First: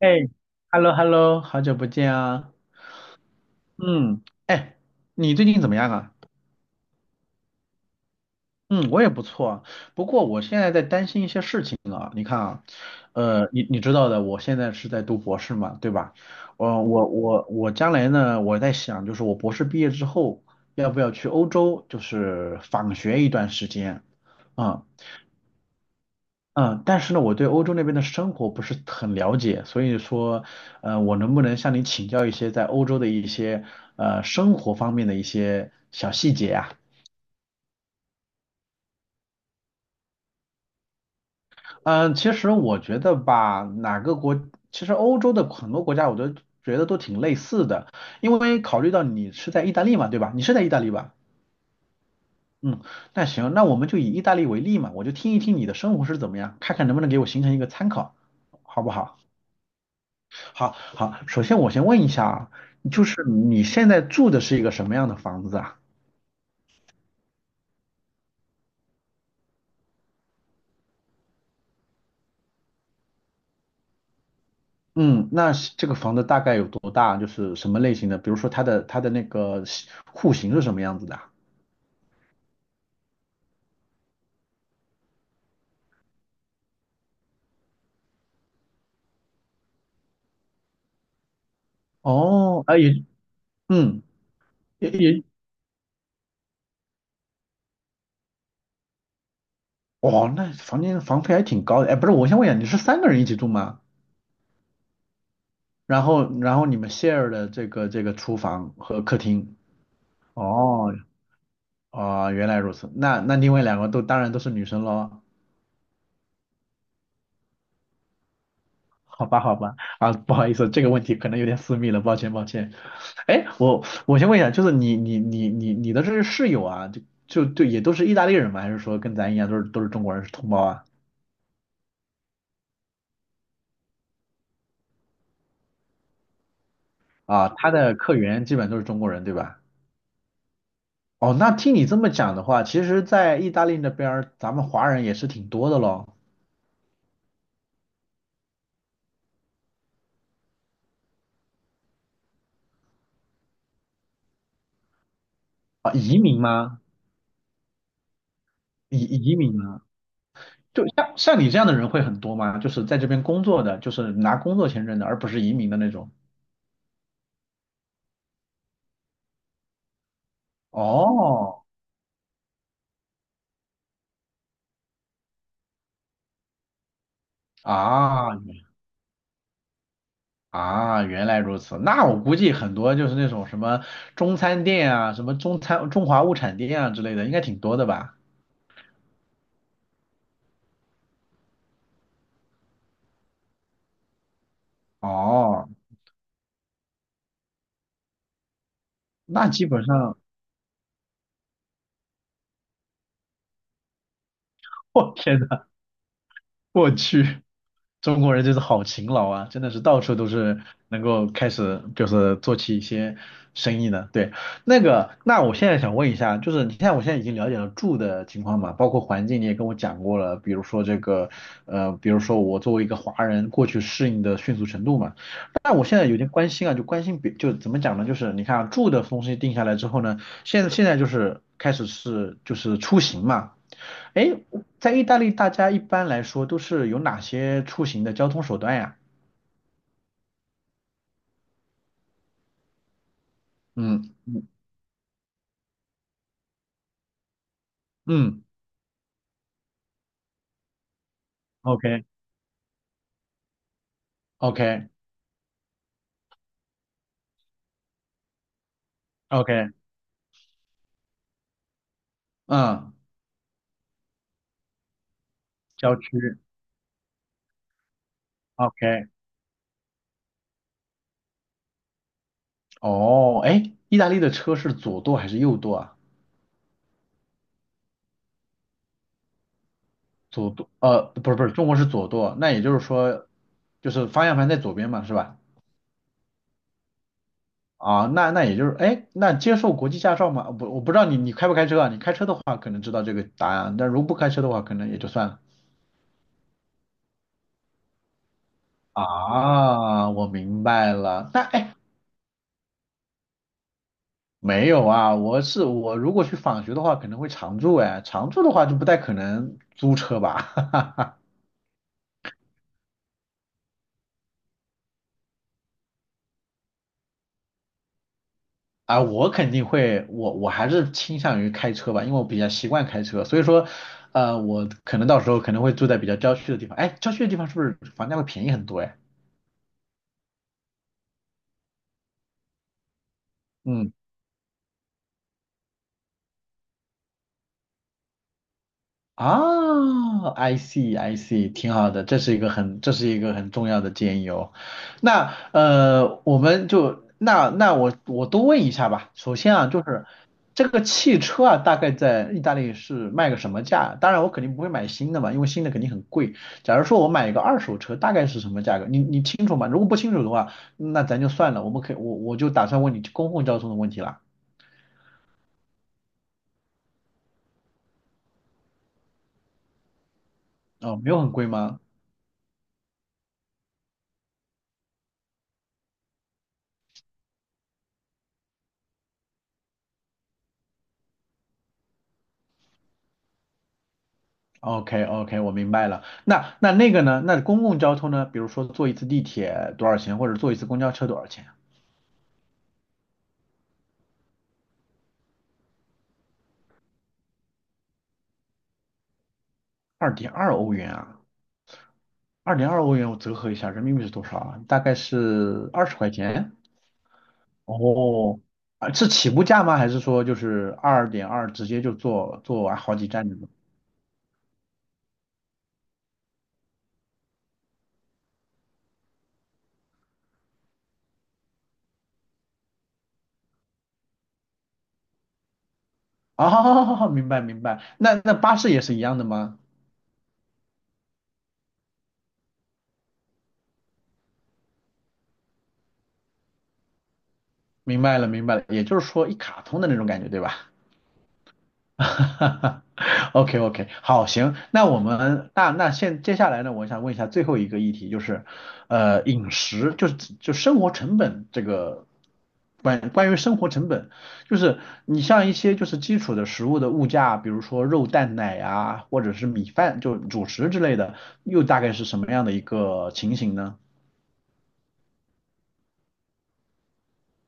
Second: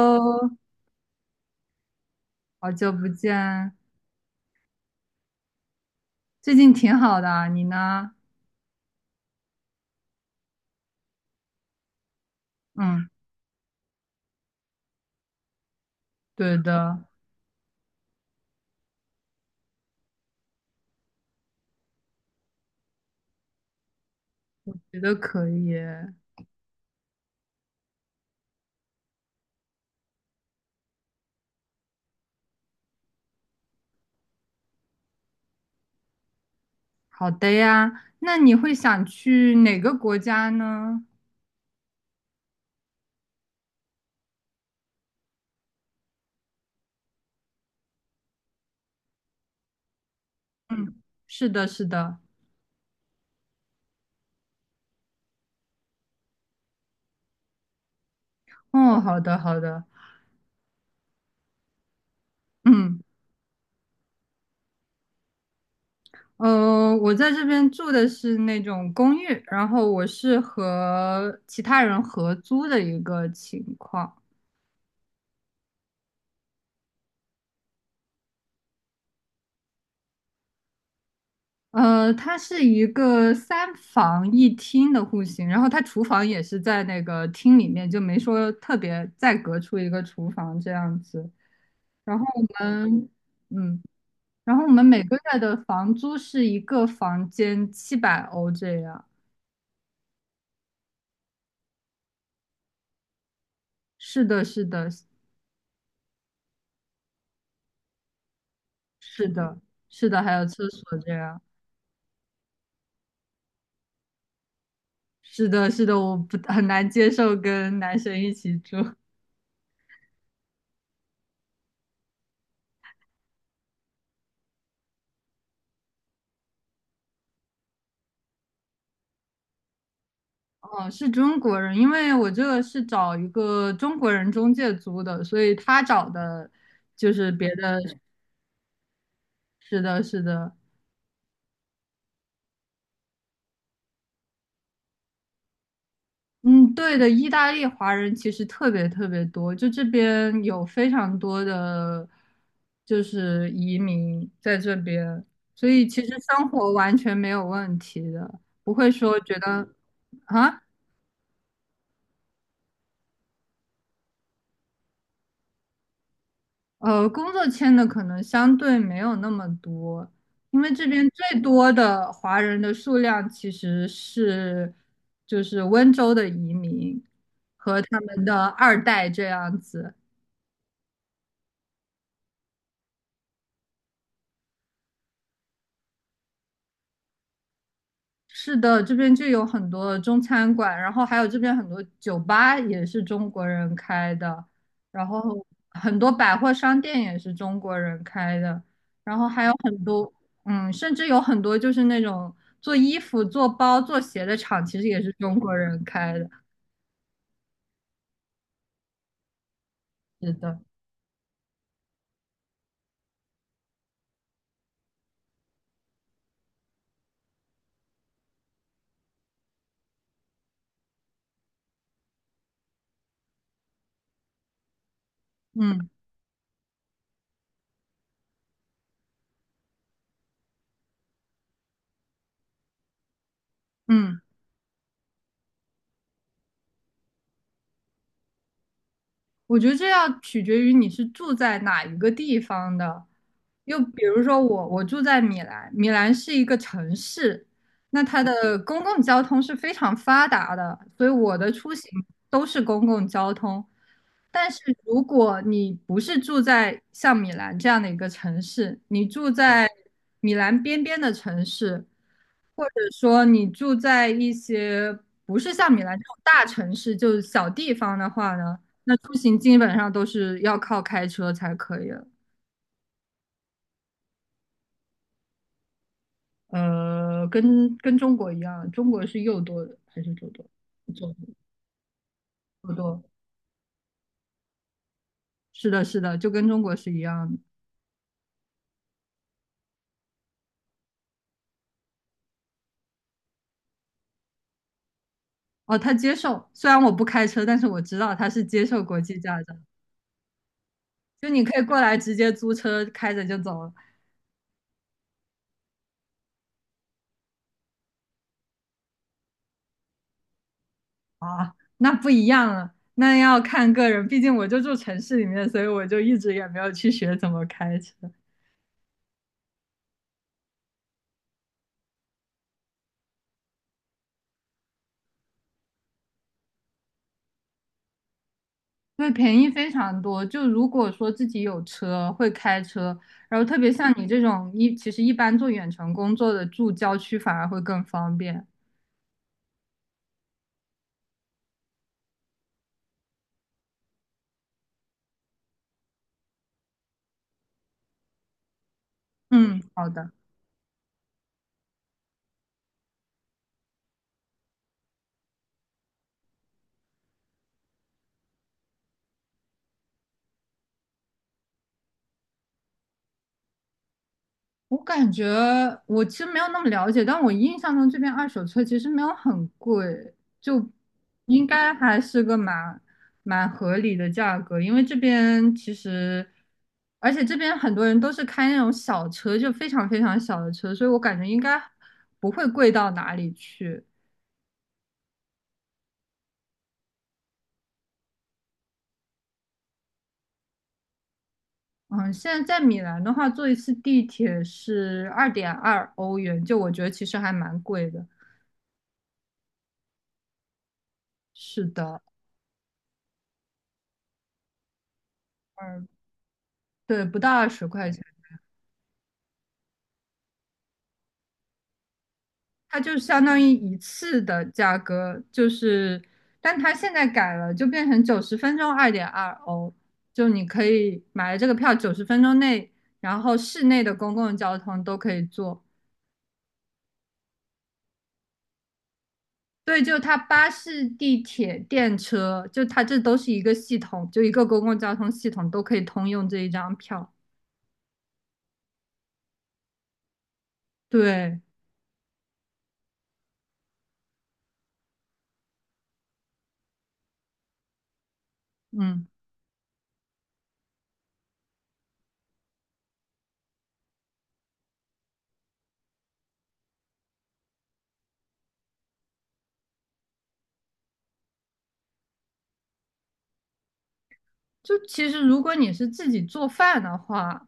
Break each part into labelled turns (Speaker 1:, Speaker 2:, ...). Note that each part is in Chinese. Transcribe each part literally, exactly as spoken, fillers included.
Speaker 1: 哎 ，hello hello，好久不见啊。
Speaker 2: 好久不见，
Speaker 1: 嗯，哎，你最近怎么样啊？
Speaker 2: 最近挺好的啊你呢？
Speaker 1: 嗯，我也不错啊。不过我现在在担心一些事情啊。你看啊，
Speaker 2: 嗯，
Speaker 1: 呃，你你知道的，我现在是在读博士嘛，对吧？
Speaker 2: 对
Speaker 1: 我
Speaker 2: 的，
Speaker 1: 我我我将来呢，我在想，就是我博士毕业之后，要不要去欧洲，就是访学一段时间啊？
Speaker 2: 觉得可以。
Speaker 1: 嗯，但是呢，我对欧洲那边的生活不是很了解，所以说，呃，我能不能向你请教一些在欧洲的一些呃生活方面的一些小细节啊？
Speaker 2: 好的呀，那你会想去哪个国家呢？
Speaker 1: 嗯，其实我觉得吧，哪个国，其实欧洲的很多国家我都觉得都挺类似的，因为考虑到你是在意大利嘛，对吧？你是在意大利
Speaker 2: 嗯，
Speaker 1: 吧？
Speaker 2: 是的，是的。
Speaker 1: 嗯，那行，那我们就以意大利为例嘛，我就听一听你的生活是怎么样，看看能不能给我形成一个参考，好不
Speaker 2: 哦，
Speaker 1: 好？
Speaker 2: 好的，好的。
Speaker 1: 好好，首先我先问一下啊，
Speaker 2: 嗯，
Speaker 1: 就是你现在住的是一个什么样的房子啊？
Speaker 2: 呃，我在这边住的是那种公寓，然后我是和其他人合租的一个情况。
Speaker 1: 嗯，那是这个房子大概有多大？就是什么类型的？比如说它的它的那个系户型是什么样子的啊？
Speaker 2: 呃，它是一个三房一厅的户型，然后它厨房也是在那个厅里面，就没说特别再隔出一个厨房这样子。然后我
Speaker 1: 哦，啊也，
Speaker 2: 们，嗯，
Speaker 1: 嗯，
Speaker 2: 然后我们
Speaker 1: 也
Speaker 2: 每个
Speaker 1: 也，
Speaker 2: 月的房租是一个房间七百欧这样。
Speaker 1: 哦，那房间房费还挺高的。哎，不是，我先问一下，你是三个人一起住吗？
Speaker 2: 是的，是的，
Speaker 1: 然后然后你们 share 的这个这个厨房和客
Speaker 2: 是
Speaker 1: 厅。
Speaker 2: 的，是的，还有厕
Speaker 1: 哦，
Speaker 2: 所这样。
Speaker 1: 哦，原来如此。那那另外两个都当然都是女生喽。
Speaker 2: 是的，是的，我不很难接受跟男生一起住。
Speaker 1: 好吧，好吧，啊，不好意思，这个问题可能有点私密了，抱歉，抱歉。哎，我我先问一下，就是你你你你你的这些室友啊，就就就也都是意大利人吗？还是说跟咱一样都是都是中国人，是同胞啊？
Speaker 2: 哦，是中国人，因为我这个是找一个中国人中介租的，所以他找的就是
Speaker 1: 啊，
Speaker 2: 别
Speaker 1: 他
Speaker 2: 的。
Speaker 1: 的客源基本都是中国人，对吧？
Speaker 2: 是的，是的，
Speaker 1: 哦，那听你这么讲的话，其实，在意大利那边儿，咱们华人也是挺多的咯。
Speaker 2: 嗯，对的，意大利华人其实特别特别多，就这边有非常多的就是移民在这边，所以
Speaker 1: 啊，
Speaker 2: 其实
Speaker 1: 移民
Speaker 2: 生活
Speaker 1: 吗？
Speaker 2: 完全没有问题的，不会
Speaker 1: 移
Speaker 2: 说
Speaker 1: 移
Speaker 2: 觉
Speaker 1: 民
Speaker 2: 得
Speaker 1: 吗？
Speaker 2: 啊。
Speaker 1: 就像像你这样的人会很多吗？就是在这边工作的，就是拿工作签证的，而不是移民的那种。
Speaker 2: 呃，工作签的可能相对没有那么多，因为这边最
Speaker 1: 哦，
Speaker 2: 多的华人的数量其实是就是温州的移民和他们
Speaker 1: 啊，
Speaker 2: 的二代这样子。
Speaker 1: 啊，原来如此。那我估计很多就是那种什么中餐店啊，什么中餐中华物产店啊之类的，应该挺多的吧？
Speaker 2: 是的，这边就有很多中餐馆，然后还有这边很多酒吧也是中国人开的，然后
Speaker 1: 哦，
Speaker 2: 很多百货商店也是中国人开的，然后还
Speaker 1: 那
Speaker 2: 有
Speaker 1: 基
Speaker 2: 很
Speaker 1: 本
Speaker 2: 多，
Speaker 1: 上，
Speaker 2: 嗯，甚至有很多就是那种做衣服、做包、做鞋的厂，其实 也是
Speaker 1: 我
Speaker 2: 中
Speaker 1: 天
Speaker 2: 国人开的。
Speaker 1: 我去，中国人就是好勤劳啊，真的是到处都
Speaker 2: 是的，
Speaker 1: 是能够开始就是做起一些生意的。对，那个，那我现在想问一下，就是你看我现在已经了解了住的情况嘛，包括环境你也跟我讲过了，比如说这个，呃，比如说我作为一个华人过去适应的迅速程度嘛。那我
Speaker 2: 嗯
Speaker 1: 现在有点关心啊，就关心别就怎么讲呢？就是你看啊住的东西定下来之后呢，现现在就是开始是就是出行嘛。
Speaker 2: 嗯。
Speaker 1: 哎，在意大利，大家一般来说都是有哪些出行的交通手段呀？
Speaker 2: 我觉得这要取决于你是住在哪一个地方的。又比
Speaker 1: 嗯
Speaker 2: 如说
Speaker 1: 嗯
Speaker 2: 我，我住在米兰，米兰是一个城市，那它
Speaker 1: 嗯
Speaker 2: 的公共交通是非常发达的，所以我的出
Speaker 1: ，OK
Speaker 2: 行都是公共交通。但是
Speaker 1: OK
Speaker 2: 如果你不是住在像米兰这样的一个城市，你住在
Speaker 1: OK，
Speaker 2: 米兰边边的城市，或者
Speaker 1: 嗯，
Speaker 2: 说你住在一些不是像米
Speaker 1: 郊
Speaker 2: 兰这种
Speaker 1: 区
Speaker 2: 大城市，就是小地方的话呢？那
Speaker 1: OK。
Speaker 2: 出行基本上都是要靠开车才可以了。
Speaker 1: 哦，哎，意大利的车是左舵还是右舵啊？
Speaker 2: 呃，跟跟中国一样，中国是右舵的还是左舵？
Speaker 1: 左舵，呃，
Speaker 2: 左
Speaker 1: 不是不是，中国是左舵，那也就
Speaker 2: 左
Speaker 1: 是
Speaker 2: 舵。
Speaker 1: 说，就是方向盘在左边嘛，是吧？
Speaker 2: 是的，是的，就跟中国是一样的。
Speaker 1: 啊，那那也就是，哎，那接受国际驾照吗？不，我不知道你你开不开车啊？你开车的话可能知道这个答案啊，但如果不开车的话，可能也就算了。
Speaker 2: 哦，他接受，虽然我不开车，但是我知道他是接受国际驾照，
Speaker 1: 啊，我明白
Speaker 2: 就
Speaker 1: 了。那
Speaker 2: 你可以
Speaker 1: 哎，
Speaker 2: 过来直接租车开着就走了。
Speaker 1: 没有啊，我是我如果去访学的话，可能会常住哎，常住的话就不太可能租车吧。哈哈。
Speaker 2: 啊，那不一样了，那要看个人，毕竟我就住城市里面，所以我就一直也没有去学怎么开车。
Speaker 1: 啊，我肯定会，我我还是倾向于开车吧，因为我比较习惯开车，所以说，呃，我可能到时候可能会住在比较郊区的地方。哎，郊区的地方是不是房价会便宜很多哎？
Speaker 2: 对，便宜非常多。就如果说自己有车，会开车，然后特别像
Speaker 1: 嗯
Speaker 2: 你这种一，其实一般做远程工作的，住郊区反而会更方便。
Speaker 1: 啊，I see I see，挺好的，这是一个很这是一个很重要的建议哦。那呃，我们就那那我我多问一下吧。首先
Speaker 2: 嗯，
Speaker 1: 啊，就
Speaker 2: 好
Speaker 1: 是
Speaker 2: 的。
Speaker 1: 这个汽车啊，大概在意大利是卖个什么价？当然我肯定不会买新的嘛，因为新的肯定很贵。假如说我买一个二手车，大概是什么价格？你你清楚吗？如果不清楚的话，那咱就算了，我们可以我我就打算问你公共交通的问题了。
Speaker 2: 我感觉我其实没有那么了解，但我印象中这边二手车其实没有很贵，就
Speaker 1: 哦，没有很
Speaker 2: 应
Speaker 1: 贵
Speaker 2: 该
Speaker 1: 吗？
Speaker 2: 还是个蛮蛮合理的价格。因为这边其实，而且这边很多人都是开那种小车，就非常非常小的车，所以我感觉应该不会贵到哪里去。
Speaker 1: OK OK，我明白了。那那那个呢？那公共交通呢？比如说坐一次地铁多少钱，或者坐一次公交车多少钱啊？
Speaker 2: 嗯，现在在米兰的话，坐一次地铁是二点二欧元，就我觉得其实还蛮贵的。
Speaker 1: 二点二欧元啊，
Speaker 2: 是的，
Speaker 1: 二点二欧元我折合一下，人民币是多少啊？大概是二
Speaker 2: 嗯，
Speaker 1: 十块钱。
Speaker 2: 对，不到二十块钱。
Speaker 1: 哦，啊，是起步价吗？还是说就是二点二直接就坐坐完
Speaker 2: 它
Speaker 1: 好
Speaker 2: 就
Speaker 1: 几
Speaker 2: 相
Speaker 1: 站那
Speaker 2: 当于
Speaker 1: 种？
Speaker 2: 一次的价格，就是，但它现在改了，就变成九十分钟二点二欧，就你可以买了这个票，九十分钟内，然后市内的公共交通都可以坐。
Speaker 1: 哦，明白明白。那那巴士也是一样的吗？
Speaker 2: 对，就它巴士、地铁、电车，就它这都是一个系统，就一个公共交通系统都可以通用这一张票。
Speaker 1: 明白了明白了，也就是说一卡通的那种感觉，对吧？
Speaker 2: 对，
Speaker 1: 哈哈 OK OK，好，行，那我们那那现接下来呢，我想问一下最后一个议题，就是
Speaker 2: 嗯，
Speaker 1: 呃饮食，就是就生活成本这个关关于生活成本，就是你像一些就是基础的食物的物价，比如说肉蛋奶啊，或者是米饭，就主食之类的，又大概是什么样的一个情形呢？
Speaker 2: 就其实如果你是自己做饭的话。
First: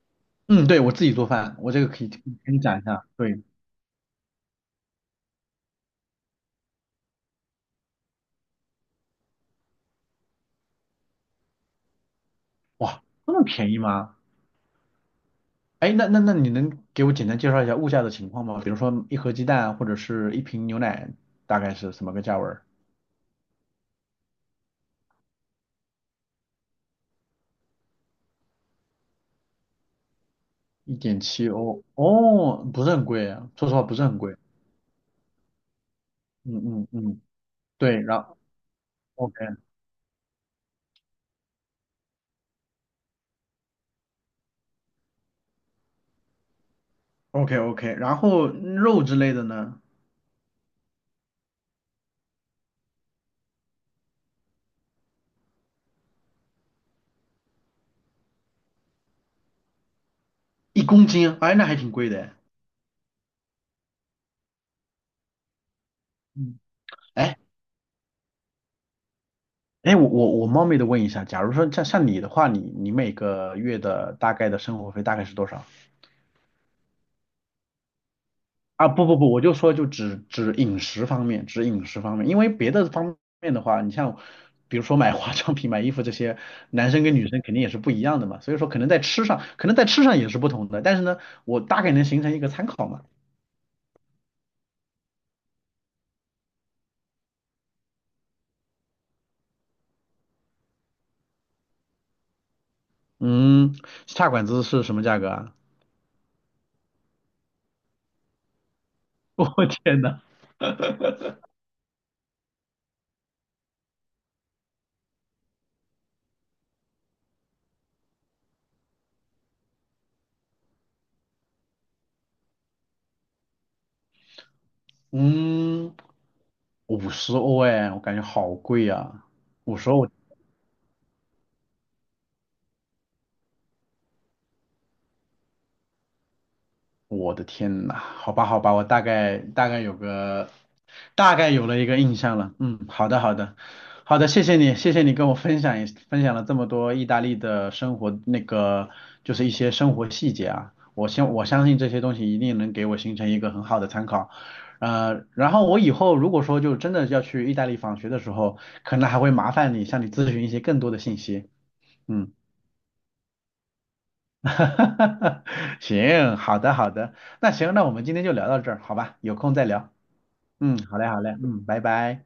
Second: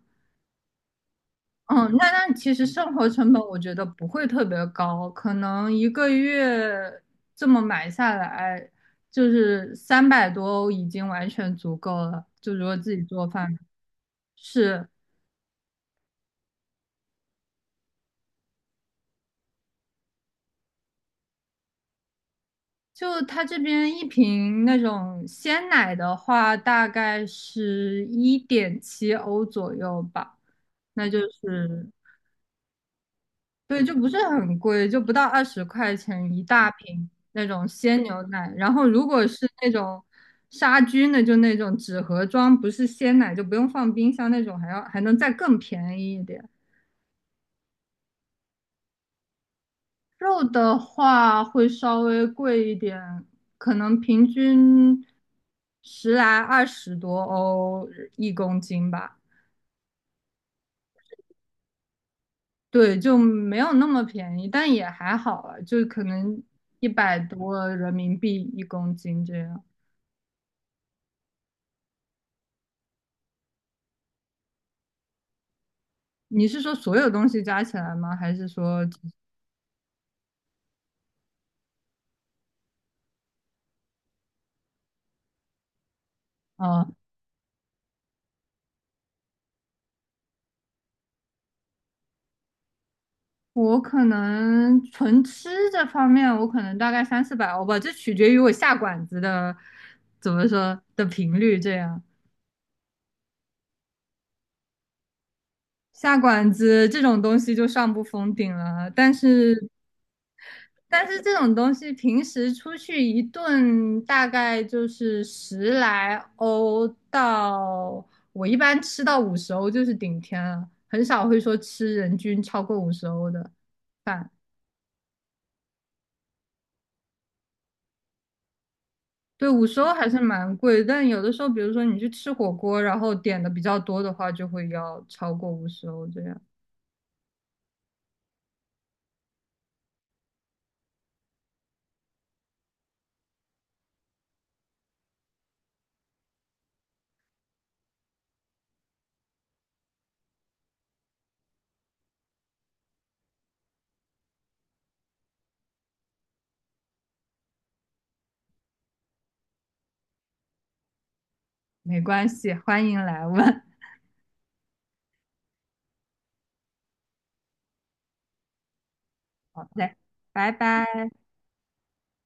Speaker 1: 嗯，对，我自己做饭，我这个
Speaker 2: 嗯，
Speaker 1: 可以
Speaker 2: 那那其
Speaker 1: 跟你
Speaker 2: 实
Speaker 1: 讲一
Speaker 2: 生
Speaker 1: 下。
Speaker 2: 活成本
Speaker 1: 对，
Speaker 2: 我觉得不会特别高，可能一个月这么买下来，就是三百多欧已经完全足够了。就如果自己
Speaker 1: 哇，
Speaker 2: 做
Speaker 1: 这么
Speaker 2: 饭，
Speaker 1: 便宜吗？
Speaker 2: 是，
Speaker 1: 哎，那那那你能给我简单介绍一下物价的情况吗？比如说一盒鸡蛋或者是一瓶牛奶，大概是什么个价位？
Speaker 2: 就他这边一瓶那种鲜奶的话，大概是一点七欧左右吧，
Speaker 1: 一
Speaker 2: 那就
Speaker 1: 点七欧，
Speaker 2: 是
Speaker 1: 哦，不是很贵啊，说实
Speaker 2: 对，
Speaker 1: 话
Speaker 2: 就
Speaker 1: 不是
Speaker 2: 不是
Speaker 1: 很贵。
Speaker 2: 很贵，就不到二十块钱一大
Speaker 1: 嗯嗯
Speaker 2: 瓶
Speaker 1: 嗯，
Speaker 2: 那种
Speaker 1: 对，
Speaker 2: 鲜
Speaker 1: 然
Speaker 2: 牛
Speaker 1: 后
Speaker 2: 奶。然后如果
Speaker 1: OK
Speaker 2: 是那种杀菌的，就那种纸盒装，不是鲜奶，就不用放冰箱那种，还要还能再更便宜一点。
Speaker 1: OK OK，然后肉之类的呢，
Speaker 2: 肉的话会稍微贵一点，可能平均十来二十多欧一公斤吧。
Speaker 1: 一公斤，哎，那还挺贵的。
Speaker 2: 对，就没有那么便宜，但也还好啊，就可能
Speaker 1: 嗯，
Speaker 2: 一百
Speaker 1: 哎，
Speaker 2: 多人民币一公斤这样。
Speaker 1: 哎，我我我冒昧的问一下，假如说像像你的话，你你每个月的大概的生活费大概是多少？
Speaker 2: 你是说所有东西加起来吗？还是说，
Speaker 1: 啊，不不不，我就说就只只饮食方面，只饮食方面，因为别的方面的话，你像比如说买化妆品、买衣服这些，
Speaker 2: 呃，
Speaker 1: 男生跟女生肯定也是不一样的嘛，所以说可能在吃上，可能在吃上也是不同的，但是呢，我大概能形成一个参考嘛。
Speaker 2: 我可能纯吃这方面，我可能大概三四百欧吧，这取决于我下馆子的怎么说的频率。这样。
Speaker 1: 嗯，下馆子是什么价格啊？
Speaker 2: 下馆子这种东西就上不封顶了，但 是
Speaker 1: 我天呐，
Speaker 2: 但是这种东西平时出去一顿大概就是十来欧到，我一般吃到五十欧就是顶天了，很少会说吃人均超过五十欧的饭。
Speaker 1: 嗯，五十欧哎，我感觉好贵啊，
Speaker 2: 对，五
Speaker 1: 五
Speaker 2: 十
Speaker 1: 十
Speaker 2: 欧
Speaker 1: 欧。
Speaker 2: 还是蛮贵，但有的时候，比如说你去吃火锅，然后点的比较多的话，就会要超过五十欧这样。
Speaker 1: 我的天呐，好吧，好吧，我大概大概有个大概有了一个印象了。嗯，好的，好的，好的，谢谢你，谢谢你跟我分享一分享了这么多意大利的生活，那个就是一些生活细节啊。我相我相信这些东西一定能给我形成一个很好的参考。呃，然后我以后如果说就真的要去意大利访学的时候，可能还会麻烦你向你咨询一些更多的信息。
Speaker 2: 没关
Speaker 1: 嗯。
Speaker 2: 系，欢迎来问。
Speaker 1: 哈哈哈哈行，好的好的，那行，那我们今天就聊到这儿，好吧？有空再
Speaker 2: 好
Speaker 1: 聊。
Speaker 2: 嘞，拜
Speaker 1: 嗯，好嘞
Speaker 2: 拜。
Speaker 1: 好嘞，嗯，拜拜。